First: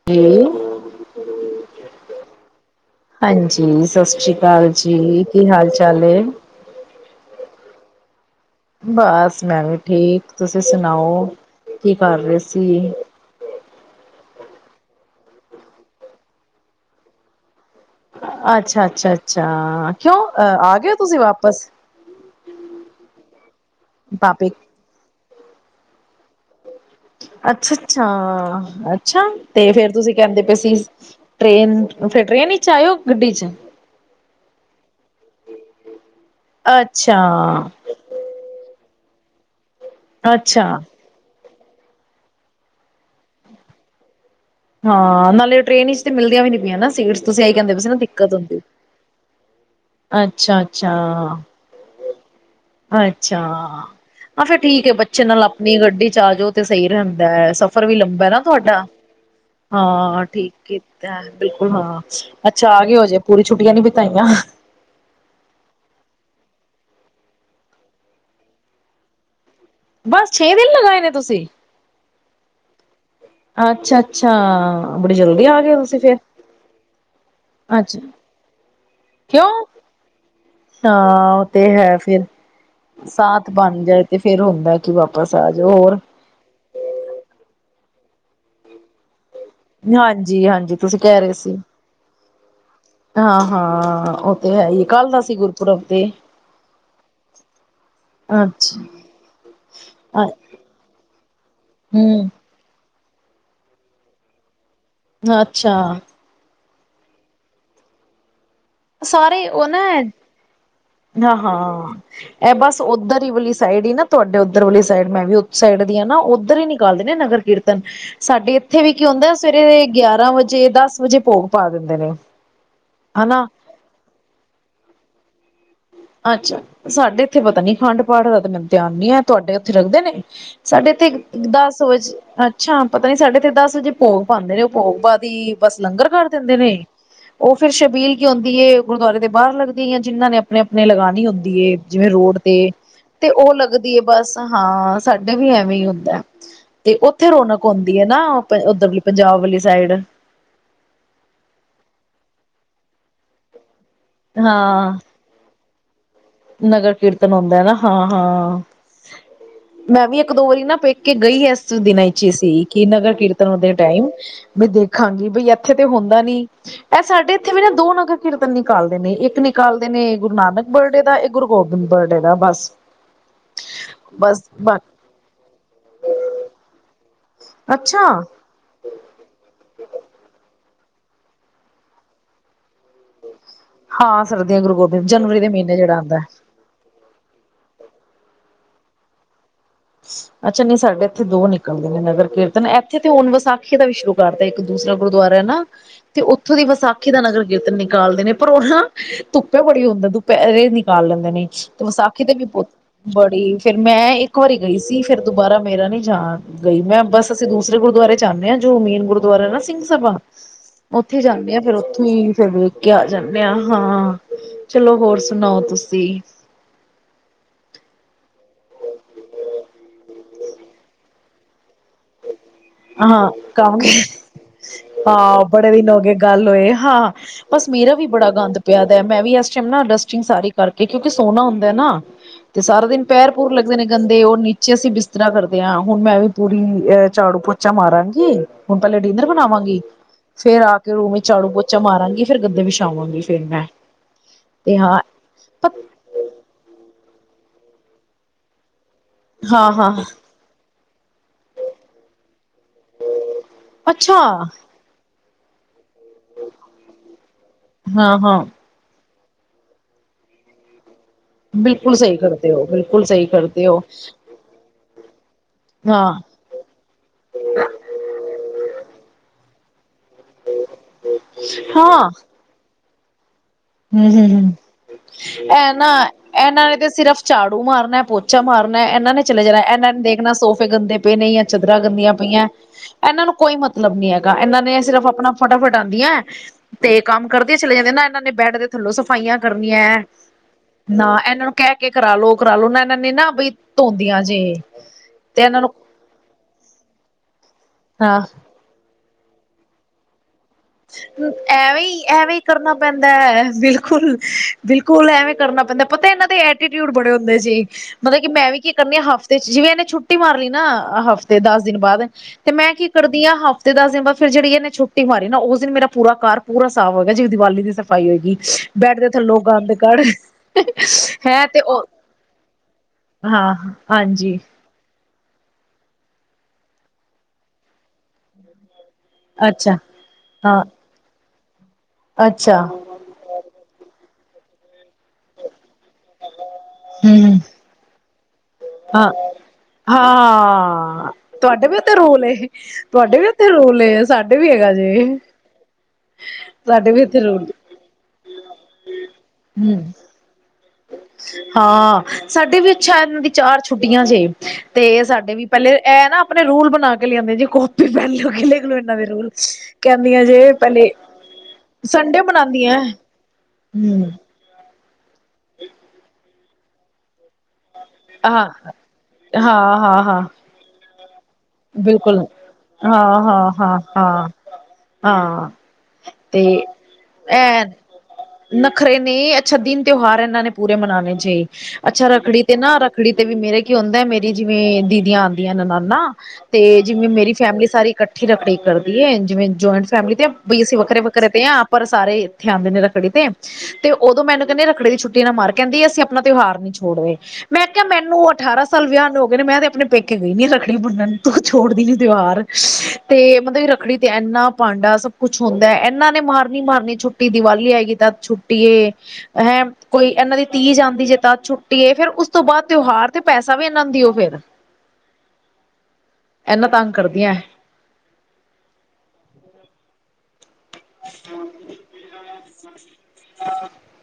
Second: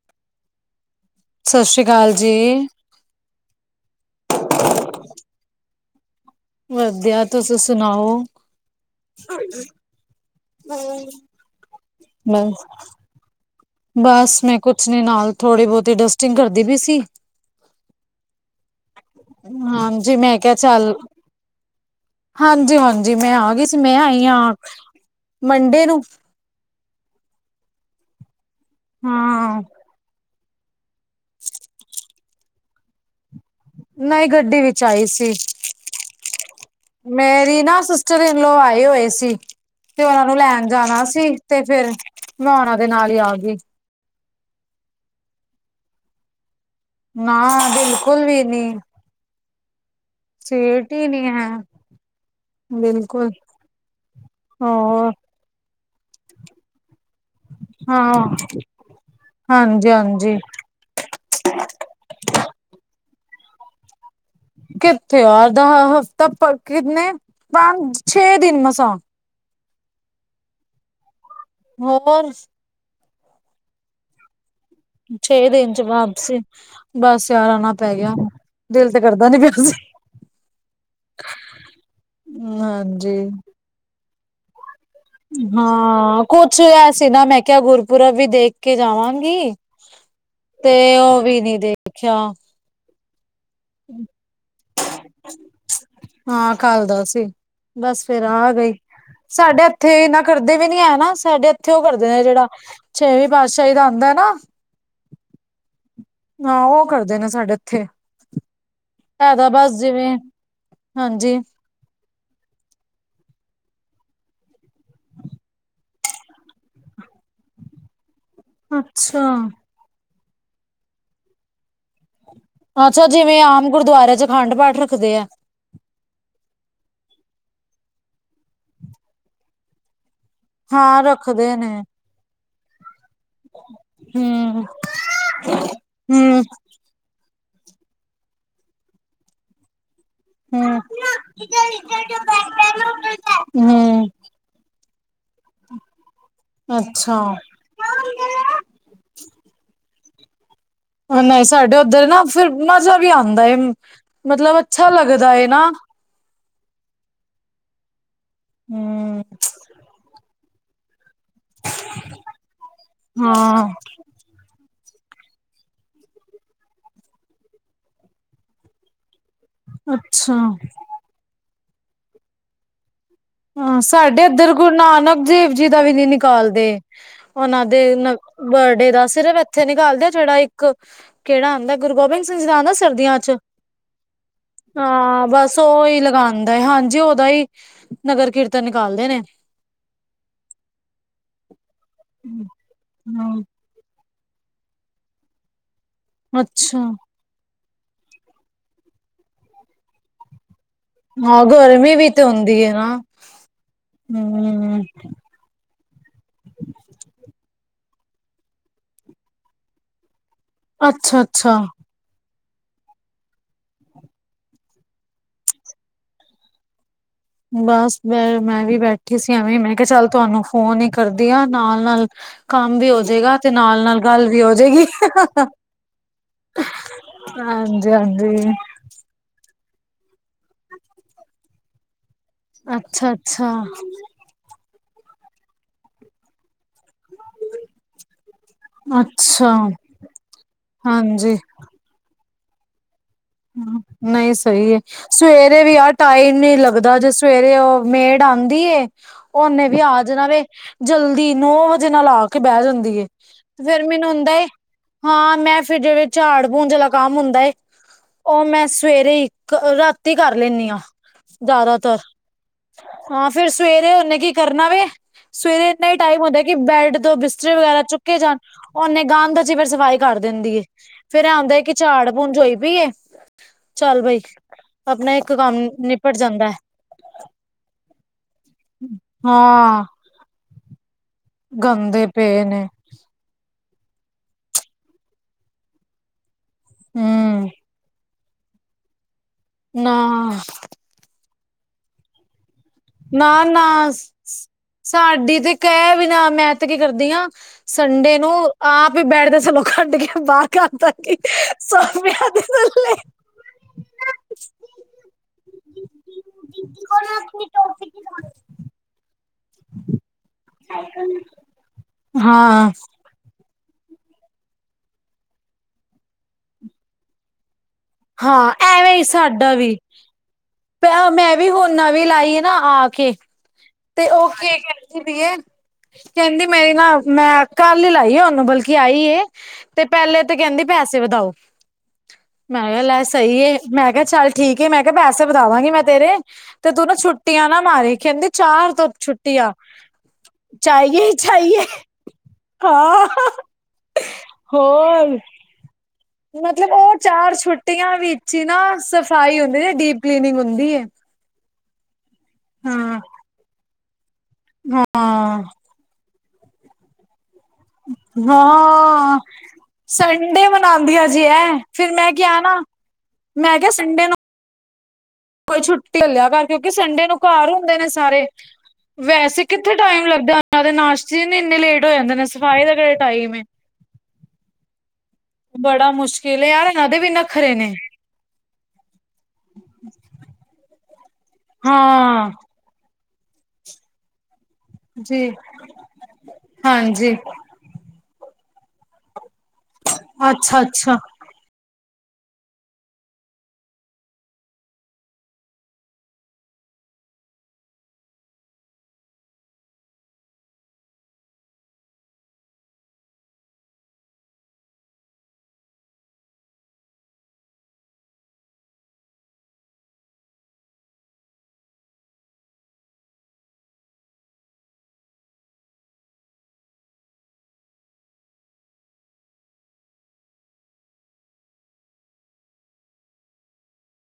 ਕੀ? ਸਤਿ ਸ਼੍ਰੀ ਅਕਾਲ ਜੀ। ਹਾਂਜੀ, ਸਤਿ ਸ਼੍ਰੀ ਅਕਾਲ ਜੀ। ਕੀ ਹਾਲ-ਚਾਲ ਏ? ਵਧੀਆ, ਤੁਸੀ ਸੁਣਾਓ? ਬਸ ਮੈਂ ਵੀ ਠੀਕ ਤੁਸੀਂ ਸੁਣਾਓ ਕੀ ਕਰ ਰਹੇ ਬਸ, ਸੀ ਬਸ ਮੈਂ ਕੁਛ ਨਈ ਨਾਲ ਥੋੜ੍ਹੀ ਬਹੁਤੀ ਡਸਟਿੰਗ ਕਰਦੀ ਵੀ ਸੀ ਅੱਛਾ ਅੱਛਾ ਅੱਛਾ ਹਾਂਜੀ ਕਿਉਂ ਅ ਆ ਗਏ ਤੁਸੀਂ ਵਾਪਿਸ ਹਾਂਜੀ ਹਾਂਜੀ ਮੈਂ ਆ ਗੀ ਸੀ ਮੈਂ ਆਈ ਪਾਪੇ ਹਾਂ ਮੰਡੇ ਨੂੰ ਅੱਛਾ ਅੱਛਾ ਅੱਛਾ ਹਾਂ ਤੇ ਫੇਰ ਤੁਸੀਂ ਕਹਿੰਦੇ ਪਏ ਸੀ ਟ੍ਰੇਨ ਫਿਰ ਟ੍ਰੇਨ ਵਿਚ ਆਇਓ ਗੱਡੀ ਚ ਨਹੀਂ ਗੱਡੀ ਵਿੱਚ ਆਈ ਸੀ ਅੱਛਾ ਮੇਰੀ ਨਾ ਸਿਸ ਸਿਸਟਰ ਇਨ ਲਾਅ ਆਏ ਹੋਏ ਸੀ ਤੇ ਉਹਨਾ ਨੂੰ ਲੈਣ ਅੱਛਾ ਜਾਣਾ ਸੀ ਤੇ ਫੇਰ ਮੈਂ ਉਹਨਾ ਦੇ ਨਾਲ ਹੀ ਆ ਗਈ ਹਾਂ ਨਾਲੇ ਉਹ ਟ੍ਰੇਨ ਤੇ ਮਿਲਦੀਆਂ ਵੀ ਨੀ ਪਈਆਂ ਸੀਟਸ ਤੁਸੀਂ ਨਾ ਇਹੀ ਕਹਿੰਦੇ ਪਏ ਸੀ ਨਾ ਬਿਲਕੁਲ ਦਿੱਕਤ ਵੀ ਹੁੰਦੀ ਨੀ ਅੱਛਾ ਸੀਟ ਅੱਛਾ ਹੀ ਨੀ ਹੈ ਬਿਲਕੁਲ ਅੱਛਾ ਹਾਂ ਫਿਰ ਠੀਕ ਐ ਹੋਰ ਬੱਚੇ ਨਾਲ ਆਪ ਆਪਣੀ ਗੱਡੀ ਚ ਆਜੋ ਤੇ ਸਹੀ ਰਹਿੰਦਾ। ਸਫ਼ਰ ਵੀ ਲੰਬਾ ਹਾਂ ਨਾ ਤੁਹਾਡਾ ਹਾਂ ਹਾਂਜੀ-ਹਾਂਜੀ ਠੀਕ ਬਿਲਕੁਲ ਹਾਂ ਅੱਛਾ ਆ ਗੇ ਹੋ ਜੇ ਪੂਰੀ ਛੁੱਟੀਆਂ ਨੀ ਬਿਤਾਈਆਂ। ਕਿੱਥੇ ਯਾਰ ਦਾ ਹਫ਼ਤਾ ਕਿਨੇ ਪੰਜ ਛੇ ਦਿਨ ਮਸਾ। ਬਸ ਛੇ ਦਿਨ ਲਗਾਏ ਨੇ ਤੁਸੀਂ। ਹੋਰ। ਅੱਛਾ ਅੱਛਾ। ਬੜੀ ਜਲਦੀ ਛੇ ਆ ਦਿਨ ਗਏ ਚ ਤੁਸੀਂ ਫੇਰ ਵਾਪਸੀ ਬਸ ਯਾਰਾਂ ਆਣਾ ਪੈ ਅੱਛਾ ਗਿਆ। ਦਿਲ ਤੇ ਕਰਦਾ ਨੀ ਕਿਉਂ ਪਿਆ ਸੀ। ਹਾਂ ਉਹ ਤੇ ਹੈ ਫਿਰ ਹਾਂਜੀ ਸਾਥ ਬਣ ਜਾਏ ਤੇ ਫੇਰ ਹੁੰਦਾ। ਕਿ ਵਾਪਸ ਆ ਜਾਓ ਹੋਰ ਹਾਂ, ਕੁਛ ਐ ਸੀ ਨਾ ਮੈਂ ਕਿਹਾ ਗੁਰਪੁਰਬ ਵੀ ਦੇਖ ਕੇ ਜਾਵਾਂਗੀ। ਹਾਂਜੀ ਤੇ ਹਾਂਜੀ ਤੁਸੀਂ ਓ ਕਹਿ ਰਹੇ ਵੀ ਨੀ ਸੀ ਦੇਖਿਆ। ਹਾਂ ਹਾਂ ਉਹ ਤੇ ਹੈਈ ਕੱਲ ਦਾ ਸੀ ਗੁਰਪੁਰਬ ਤੇ ਹਾਂ ਕੱਲ ਦਾ ਸੀ। ਬਸ ਫੇਰ ਆ ਗਈ। ਅੱਛਾ ਸਾਡੇ ਇੱਥੇ ਇਨਾ ਕਰਦੇ ਵੀ ਨੀ ਹੈ ਨਾ ਸਾਡੇ ਇੱਥੇ ਉਹ ਕਰਦੇ ਨੇ ਹਮ ਜਿਹੜਾ ਛੇਵੀ ਪਾਤਸ਼ਾਹੀ ਦਾ ਆਂਦਾ ਨਾ। ਅੱਛਾ। ਨਾ ਓ ਕਰਦੇ ਨੇ ਸਾਡੇ ਇੱਥੇ ਸਾਰੇ ਏਦਾ ਉਹ ਬਸ ਨਾ ਜਿਵੇਂ [unintelligible] ਹਾਂਜੀ ਹਾਂ। ਏ ਬਸ ਉੱਧਰ ਈ ਵਾਲੀ ਸਾਈਡ ਹੀ ਨਾ ਤੁਹਾਡੇ ਉੱਧਰ ਵਾਲੀ ਸਾਈਡ ਮੈਂ ਵੀ ਓਸੇ ਸਾਈਡ ਦੀ ਆ ਨਾ ਉੱਧਰ ਹੀ ਨਿਕਾਲਦੇ ਨਗਰ ਕੀਰਤਨ। ਸਾਡੇ ਇੱਥੇ ਵੀ ਕੀ ਅੱਛਾ। ਹੁੰਦਾ ਸਵੇਰੇ ਗਿਆਰਾਂ ਵਜੇ ਦਸ ਵਜੇ ਭੋਗ ਪਾ ਦਿੰਦੇ ਨੇ। ਅੱਛਾ ਜਿਵੇਂ ਹਨਾ ਆਮ ਗੁਰਦਆਰਿਆਂ ਚ ਅਖੰਡ ਪਾਠ ਰੱਖਦੇ ਆ। ਅੱਛਾ ਸਾਡੇ ਇੱਥੇ ਪਤਾ ਨੀ ਖੰਡ ਪਾਠ ਦਾ ਤੇ ਮੈਨੂੰ ਧਿਆਨ ਨੀ ਹੈ ਤੁਹਾਡੇ ਉੱਥੇ ਰੱਖਦੇ ਨੇ। ਸਾਡੇ ਹਾਂ ਇੱਥੇ ਰੱਖਦੇ ਨੇ। ਦਸ ਵਜੇ ਅੱਛਾ ਪਤਾ ਨੀ ਸਾਡੇ ਤੇ ਦਸ ਵਜੇ ਭੋਗ ਪਾਂਦੇ ਨੇ ਹੂੰ, ਉਹ ਭੋਗ ਬਾਅਦ ਹੀ ਬਸ ਲੰਗਰ ਕਰ ਹੂੰ, ਦਿੰਦੇ ਨੇ। ਉਹ ਫਿਰ ਸ਼ਬੀਲ ਕਿ ਹੁੰਦੀ ਏ ਗੁਰਦੁਆਰੇ ਦੇ ਬਾਹਰ ਲੱਗਦੀ ਐ ਜਿਨ੍ਹਾਂ ਨੇ ਆਪਣੇ ਹੂੰ, ਆਪਣੇ ਲਗਾਣੀ ਹੁੰਦੀ ਐ ਜਿਵੇਂ ਰੋਡ ਤੇ ਤੇ ਉਹ ਲੱਗ ਦੀ ਹੂੰ ਬਸ ਹਾਂ ਸਾਡੇ ਵੀ ਐਵੇਂ ਹੀ ਹੁੰਦਾ ਤੇ ਅੱਛਾ। ਉੱਥੇ ਰੌਣਕ ਹੁੰਦੀ ਐ ਨਾ। ਓ ਉੱਧਰ ਪੰਜਾਬ ਵਾਲੀ ਸਾਈਡ ਨਹੀਂ ਸਾਡੇ ਉੱਧਰ ਨਾ ਫਿਰ ਮਜ਼ਾ ਵੀ ਆਂਦਾ ਏ ਨਾ ਮਤਲਬ ਅੱਛਾ ਹਾਂ ਲੱਗਦਾ ਐ ਨਾ। ਨਗਰ ਕੀਰਤਨ ਹੁੰਦਾ ਨਾ ਹਾਂ ਹਾਂ ਹੂੰ ਮੈਂ ਵੀ ਇੱਕ ਦੋ ਵਾਰੀ ਨਾ ਪੇਕੇ ਗਈ ਏਸ ਦਿਨਾਂ ਵਿੱਚ ਸੀ ਕਿ ਨਗਰ ਹਾਂ। ਕੀਰਤਨ ਟਾਈਮ ਵੀ ਦੇਖਾਂਗੀ ਬਈ ਇੱਥੇ ਤੇ ਹੁੰਦਾ ਨੀ। ਐ ਸਾਡੇ ਇੱਥੇ ਵੀ ਨਾ ਦੋ ਨਗਰ ਕੀਰਤਨ ਨਿਕਾਲਦੇ ਨੇ ਇੱਕ ਨ ਕਾਲਦੇ ਨੇ ਅੱਛਾ। ਗੁਰੂ ਨਾਨਕ ਬਰਡੇ ਦਾ ਇੱਕ ਗੁਰੂ ਗੋਬਿੰਦ ਬਰਡੇ ਦਾ ਬਸ। ਹਾਂ, ਸਾਡੇ ਬਸ ਇੱਧਰ ਬਸ ਗੁਰੂ ਨਾਨਕ ਦੇਵ ਜੀ ਦਾ ਵੀ ਨੀ ਨਿਕਾਲਦੇ ਉਹਨਾਂ ਦੇ ਅੱਛਾ ਬਰਡੇ ਦਾ ਸਿਰਫ ਇੱਥੇ ਨਿਕਾਲਦੇ ਜਿਹੜਾ ਇੱਕ ਕਿਹੜਾ ਆਂਦਾ ਗੁਰੂ ਗੋਬਿੰਦ ਸਿੰਘ ਜੀ ਦਾ ਆਂਦਾ ਸਰਦੀਆਂ ਚ ਹਾਂ ਸਰਦੀਆਂ ਗੁਰੂ ਗੋਬਿੰਦ ਹਾਂ ਜਨਵਰੀ ਦੇ ਬਸ ਮਹੀਨੇ ਜਿਹੜਾ ਉਹੀ ਆਉਂਦਾ ਹੈ। ਲਗਾ ਹਾਂਜੀ ਉਹਦਾ ਹੀ ਨਗਰ ਕੀਰਤਨ ਨਿਕਾਲਦੇ ਨੇ ਅੱਛਾ ਨੀਂ ਸਾਡੇ ਇੱਥੇ ਦੋ ਨਿਕਲਦੇ ਨੇ ਨਗਰ ਕੀਰਤਨ ਇੱਥੇ ਤੇ ਹੁਨ ਵਿਸਾਖੀ ਦਾ ਵੀ ਸ਼ੁਰੂ ਕਰਦਾ ਇੱਕ ਦੂਸਰਾ ਗੁਰਦੁਆਰਾ ਨਾ ਤੇ ਉੱਥੋਂ ਦੀ ਅੱਛਾ ਵਿਸਾਖੀ ਦਾ ਨਗਰ ਕੀਰਤਨ ਨਿਕਾਲਦੇ ਨੇ। ਪਰ ਉਹ ਨਾ ਧੁੱਪੇ ਬੜੀ ਹੁੰਦਾ ਦੁਪਹਿਰੇ ਨਿਕ ਕਰ ਲੈਂਦੇ ਹਾਂ ਨੇ ਤੇ ਗਰਮੀ ਵਿਸਾਖੀ ਤੇ ਵੀ ਹੁੰਦੀ ਬੋਤ ਹੈ ਨਾ ਬੜੀ ਫੇਰ ਮੈਂ ਇੱਕ ਇੱਕ ਵਾਰੀ ਗਈ ਹਮ ਸੀ ਫਿਰ ਦੁਬਾਰਾ ਮੇਰਾ ਨੀ ਜਾ ਗਈ ਮੈਂ ਬਸ ਅਸੀਂ ਦੂਸਰੇ ਗੁਰਦੁਆਰੇ ਜਾਂਨੇ ਆਂ ਜੋ ਮੇਨ ਗੁਰਦੁਆਰਾ ਨਾ ਸਿੰਘ ਸਭਾ ਅੱਛਾ ਓਥੇ ਜਾਂਨੇ ਅੱਛਾ ਆਂ ਫੇਰ ਓਥੇ ਠੀਕ ਐ ਫਿਰ ਵੇਖ ਕੇ ਆ ਜਾਂਨੇ ਆਂ ਹਾਂ, ਚਲੋ ਹੋਰ ਸਨਾਓ ਤੁਸੀਂ ਬਸ ਮੈਂ-ਮੈਂ ਵੀ ਬੈਠੀ ਸੀ ਐਵੇਂ ਮੈਂ ਕਿਆ ਚੱਲ ਤੁਹਾਨੂੰ ਫੋਨ ਈ ਕਰਦੀ ਆ ਨਾਲ-ਨਾਲ ਹਾਂ ਕਮਗੇ ਗੱਲ ਵੀ ਹੋ ਜਾਏਗੀ ਹਾਂ ਬੜੇ ਦਿਨ ਹੋ ਗਏ ਗੱਲ ਹੋਏ ਹਾਂ ਬਸ ਹਾਂਜੀ ਮੇਰਾ ਵੀ ਬੜਾ ਹਾਂਜੀ ਗੰਦ ਪਿਆ ਮੈਂ ਵੀ ਐਸ ਟੈਮ ਨਾ ਡਸਟਿੰਗ ਸਾਰੀ ਕਰਕੇ ਕਿਓਂਕਿ ਸੋਹਨਾ ਹੁੰਦਾ ਨਾ ਤੇ ਸਾਰਾ ਦਿਨ ਅੱਛਾ ਪੈਰ ਅੱਛਾ ਪੂੂਰ ਲੱਗਦੇ ਨੇ ਗੰ ਤੇ ਓ ਨੀਚੇ ਅਸੀਂ ਬਿਸਤਰਾ ਕਰਦੇ ਆਂ ਹੁਨ ਮੈਂ ਵੀ ਪੂਰੀ ਅ ਝਾੜੂ ਪੋ ਪੋਚਾ ਮਾਰਾਂਗੀ ਹੁਨ ਪੈਲੇ ਡਿਨਰ ਅੱਛਾ ਬਨਾਵਾਂਗੀ, ਫੇਰ ਆ ਕੇ ਰੂਮ ਵਿਚ ਹਾਂਜੀ ਝਾੜੂ ਪੋ ਚਾ ਮਾਰਾਂਗੀ ਫਿਰ ਗੱਦੇ ਵਿਛਾਵਾਂਗੇ। ਹੂੰ, ਨਈ ਸਈ ਏ। ਸਵੇਰੇ ਵੀ ਆਹ ਟਾਈਮ ਨੀ ਲੱਗਦਾ ਜੇ ਸਵੇਰੇ ਓ ਮੇਡ ਆਦੀਂ ਏ ਓਨੇ ਹਾਂ ਵੀ ਹਾਂ ਆ ਜਾਣਾ ਵੇ, ਜਲਦੀ ਨੌ ਵਜੇ ਨਾਲ ਆ ਕੇ ਬੈ ਜਾਂਦ ਦੀ ਏ, ਫੇਰ ਮੈਨੂੰ ਅੱਛਾ ਹੁੰਦਾ ਏ ਹਾਂ ਮੈਂ ਫੇਰ ਜਿਹੜੇ ਝਾੜ ਪੂੰਜ ਵਾਲਾ ਕੰਮ ਹੁੰਦਾ ਏ ਹਾਂ ਓ ਹਾਂ ਮੈਂ ਸਵੇਰੇ ਇਕ ਰਾਤੀ ਕਰ ਲੈਂਨੀ ਆਂ। ਬਿਲਕੁਲ ਜ਼ਾਦਾਤਰ, ਸਹੀ ਕਰਦੇ ਹੋ ਬਿਲਕੁਲ ਸਹੀ ਹਾਂ ਫੇਰ ਕਰਦੇ ਹੋ ਸਵੇਰੇ ਓਨੇ ਕੀ ਕਰਨਾ ਵੇ ਸਵੇਰੇ ਇੰਨਾ ਈ ਹਾਂ ਟਾਈਮ ਹੁੰਦਾ ਕਿ ਬੈਡ ਤੋਂ ਬਿਸਤਰੇ ਵਗੈਰਾ ਚੁੱਕੇ ਜਾਨ, ਓਨੇ ਗੰਦ ਚ ਈ ਫਿਰ ਸਫ਼ਾਈ ਕਰ ਦਿੰਦੀ ਏ, ਫੇਰ ਐਂ ਹੁੰਦੈ ਕਿ ਹਾਂ ਝਾੜ ਪੂੰਝ ਹੋਈ ਪਈ ਏ ਚੱਲ ਹਮ ਬਈ ਆਪਨਾ ਇੱਕ ਕੰਮ ਨਿਪਟ ਜਾ ਐਨਾਂ ਨੇ ਤੇ ਸਿਰਫ਼ ਝਾੜੂ ਮਾਰਨੈ ਪੋਚਾ ਮਾਰਨੈ ਐਨਾਂ ਨੇ ਚਲੇ ਜਾਨਾ ਹਾਂ ਐਨਾਂ ਨੇ ਦੇਖਨੈ ਸੋਫ ਸੋਫੇ ਗੰਦੇ ਪਏ ਨੇ ਜਾਂ ਚਾਦਰਾਂ ਗੰਦੇ ਗੰਦੀਆਂ ਪਏ ਪਈਐਂ। ਨੇ ਐਨਾਂ ਨੂੰ ਕੋਈ ਮਤਲਬ ਨੀ ਹੈਗਾ ਐਨਾਂ ਨੇ ਸਿਰਫ਼ ਆਪਨਾ ਫਟਾਫਟ ਆਂਦੀਐ ਤੇ ਕੰਮ ਹੂੰ ਕਰਦੇ ਚਲੇ ਜਾਂਦੇ ਨਾ ਏਨਾਂ ਨੇ ਬੈਡ ਦੇ ਥੱਲੋਂ ਸਫ਼ਾਈਆਂ ਕਰਨੀਆਂ ਨਾ ਐ। ਨਾ ਐਨਾਂ ਨੂੰ ਕਹਿ ਕੇ ਕਰਾਲੋ-ਕਰਾਲੋ ਨਾ ਇਹਨਾਂ ਨੇ ਨਾ ਬਈ ਨਾ-ਨਾ ਧੋਂਦੀਆਂ ਜੇ ਸਾਡੀ ਤੇ ਇਹਨਾਂ ਨੂੰ ਕੈ ਵੀ ਨਾ ਮੈਂ ਤੇ ਕੀ ਕਰਦੀ ਆਂ ਸੰਡੇ ਹਾਂ ਨੂੰ ਆਪ ਈ ਬੈਡ ਦੇ ਥੱਲੋ ਕੱਢ ਕੇ ਬਾਰ ਐਵੀਂ-ਐਵੀਂ ਕਰਨਾ ਥੱਲੇ ਪੈਂਦਾ ਬਿਲਕੁਲ-ਬਿਲਕੁਲ ਬਿਲਕੁਲ ਐਵੀਂ ਕਰਨਾ ਪੈਂਦਾ ਪਤਾ ਏਨਾਂ ਦੇ ਐਟੀਟਿਊਡ ਬੜੇ ਹੁੰਦੇ ਸੀ ਮਤਲਬ ਕਿ ਮੈਂ ਵੀ ਕੀ ਕਰਨੀ ਆ ਤੇ ਜਿਵੇਂ ਏਨੇ ਛੁੱਟੀ ਮਾਰ ਲੀ ਨਾ ਹਫ਼ਤੇ ਦਸ ਦਿਨ ਬਾਦ ਤੇ ਹਾਂ ਮੈਂ ਕੀ ਕਰਦੀ ਆਂ ਹਫ਼ਤੇ ਦਸ ਦਿਨ ਬਾਦ ਫਿਰ ਜੇੜੀ ਏਨੇ ਛੁੱਟੀ ਮਾਰੀ ਨਾ ਓਸ ਦਿਨ ਮੇਰਾ ਪੂਰਾ ਘਰ ਪੂਰਾ ਸਾਫ਼ ਹੋ ਗਿਆ ਜਿਵੇਂ ਦੀਵਾਲੀ ਦੇ ਸਫਾਈ ਹੋਏਗੀ ਹਾਂ ਐਵੇਂ ਬੈਡ ਹੀ ਦੇ ਥੱਲੋ ਸਾਡਾ ਗੰਦ ਵੀ ਕੱਡ ਮੈਂ ਹੈਂ ਵੀ ਤੇ ਹੁਣ ਓ ਨਵੀਂ ਲਾਈ ਹੈ ਨਾ ਆ ਹਾਂ, ਹਾਂਜੀ ਕੈਂਦੀ ਪਈ ਐ ਮੇਰੀ ਨਾ ਮੈਂ ਕੱਲ ਈ ਲਾਈ ਐ ਓਨੂੰ ਬਲਕਿ ਆਈ ਏ ਅੱਛਾ ਤੇ ਪੈਲੇ ਤੇ ਹਾਂ ਕੈਂਦੀ ਪੈਸੇ ਵਦਾਓ ਮੈਂ ਅੱਛਾ ਕਿਆ ਲੈ ਸਈ ਏ ਮੈਂ ਕਿਆ ਚੱਲ ਠੀਕ ਏ ਮੈਂ ਕਿਆ ਪੈਸੇ ਵਦਾਵਾਂਗੀ ਮੈਂ ਤੇਰੇ ਤੇ ਤੂੰ ਨਾ ਛੁੱਟੀਆਂ ਨਾ ਮਾਰੀ ਕੈਂਦੀ ਚਾਰ ਤੋਂ ਹਾਂ-ਹਾਂ ਛੁੱਟੀਆਂ ਚਾਹੀਏ ਹੀ ਚਾਹੀਏ ਤੁਆਡੇ ਵੀ ਓਤੇ ਰੋਲ ਏ ਹਾਂ ਤੁਆਡੇ ਵੀ ਓਤੇ ਰੋਲ ਏ ਸਾਡੇ ਵੀ ਹੈਗਾ ਜੇ ਹੋਰ ਮਤਲਬ ਸਾਡੇ ਓ ਵੀ ਇੱਥੇ ਚਾਰ ਰੂਲ ਛੁੱਟੀਆਂ ਵਿੱਚ ਈ ਨਾ ਸਫ਼ਾਈ ਹੁੰਦੀ ਏ ਹੂੰ ਡੀਪ ਕਲੀਨਿੰਗ ਹੁੰਦੀ ਏ ਹਾਂ ਸਾਡੇ ਵੀ ਅੱਛਾ ਹਾਂ ਏਨਾਂ ਦੀ ਚਾਰ ਛੁੱਟੀਆਂ ਜੇ, ਤੇ ਸਾਡੇ ਹਾਂ ਵੀ ਪੈਲੇ ਐਹ ਨਾ ਆਪਨੇ ਰੂਲ ਬਨਾ ਕੇ ਲਿਆਂਦੇ ਜੀ ਕੋ ਪੈਲੋ ਕਿ ਦੇਖਲੋ ਇਹਨਾ ਦੇ ਹਾਂ ਰੂਲ ਕੈਂਦੀਆ ਸੰਡੇ ਜੇ ਪੈਲੇ ਮਨਾਉਂਦੀਆਂ ਜੀ ਐ ਫਿਰ ਮੈਂ ਸੰਡੇ ਕਿਹਾ ਨਾ ਮਨਾਂਦੀਆਂ ਐ ਮੈਂ ਕਿਆ ਸੰਡੇ ਨੂੰ ਕੋਈ ਛੁੱਟੀ ਹੱਲਿਆ ਕਰਕੇ ਕਿਉਂਕਿ ਸੰਡੇ ਨੂੰ ਘਰ ਹੁੰਦੇ ਨੇ ਸਾਰੇ ਹਾਂ ਵੈਸੇ ਕਿੱਥੇ ਹਾਂ ਹਾਂ ਟਾਈਮ ਹਾਂ ਲੱਗਦਾ ਉਹਨਾਂ ਦੇ ਨਾਸ਼ਤੇ ਜਨ ਇੰਨੇ ਲੇਟ ਹੋ ਜਾਂਦੇ ਬਿਲਕੁਲ ਨੇ ਸਫ਼ਾਈ ਦਾ ਕਿਹੜਾ ਹਾਂ ਟਾਈਮ ਹਾਂ ਹੈ। ਹਾਂ -ਹਾਂ ਹਾਂ ਬੜਾ ਮੁਸ਼ਕਿਲ ਤੇ ਯਾਰਦੇ ਵੀ, ਨੱਖਰੇ ਐ ਨੇ ਨਖਰੇ ਨੇ ਅੱਛਾ ਦਿਨ ਤਿਉਹਾਰ ਇਹਨਾਂ ਨੇ ਪੂਰੇ ਮਨਾਉਣੇ ਜੇ ਅੱਛਾ ਹਾਂ ਰੱਖੜੀ ਤੇ ਨਾ ਰੱਖੜੀ ਤੇ ਵੀ ਮੇਰੇ ਕੀ ਹੁੰਦਾ ਮੇਰੀ ਜਿਵੇਂ ਦੀਦੀਆਂ ਜੀ ਆਉਂਦੀਆਂ ਨੇ ਨ ਨਾਨਾ ਤੇ ਜਿਵੇਂ ਹਾਂਜੀ ਮੇਰੀ ਫੈਮਿਲੀ ਸਾਰੀ ਇਕੱਠੀ ਰੱਖੜੀ ਕਰਦੀ ਹੈ ਜਿਵੇਂ ਜੁਆਇੰਟ ਫੈਮਿਲੀ ਇਸੇ ਅੱਛਾ-ਅੱਛਾ ਵਖੱਰੇ ਵੱਖਰੇ ਆਪ ਪਰ ਸਾਰੇ ਇੱਥੇ ਆਉਂਦੇ ਨੇ ਰੱਖੜੀ ਤੇ ਤੇ ਉਦੋਂ ਮੈਨੂੰ ਕਹਿੰਦੇ ਰੱਖੜੇ ਦੀ ਛੁੱਟੀ ਨਾ ਮਾਰ ਕਹਿੰਦੀ ਅਸੀ ਆਪਣਾ ਤਿਉਹਾਰ ਨਹੀਂ ਛੋੜਦੇ ਮੈਂ ਕਿਹਾ ਮੈਨੂੰ ਅਠਾਰਾਂ ਸਾਲ ਵਿਆਹ ਨੂੰ, ਹੋ ਗਏ ਨੇ, ਮੈਂ ਤੇ ਆਪਣੇ ਪੇਕੇ ਗਈ ਨੀ! ਰੱਕੜੀ ਬੰਨਣ ਤੂੰ ਛੋੜਦੀ ਨੀ, ਤਿਉਹਾਰ ਤੇ ਮਤਲਬ ਰੱਖੜੀ ਤੇ, ਇਨਾ ਭਾਂਡਾ ਸਭ ਕੁੱਛ ਹੁੰਦਾ ਇਹਨਾਂ ਨੇ, ਮਾਰਨੀ -ਮਾਰਨੀ ਛੁੱਟੀ ਦੀਵਾਲੀ ਆਏਗੀ ਤਦ ਛੁੱਟੀ ਹੈਂ ਕੋਈ ਇਹਨਾਂ ਦੀ -ਤੀਜ ਆਂਦੀ ਜੇ, ਛੁੱਟੀ ਫਿਰ ਉਸ ਤੋਂ ਬਾਅਦ ਤਿਉਹਾਰ ਤੇ ਪੈਸਾ ਵੀ ਇਹਨਾਂ ਦੀਓ ਫਿਰ। ਇਹਨਾਂ ਤੰਗ ਕਰਦੀਆਂ ਹਮ [unintelligible]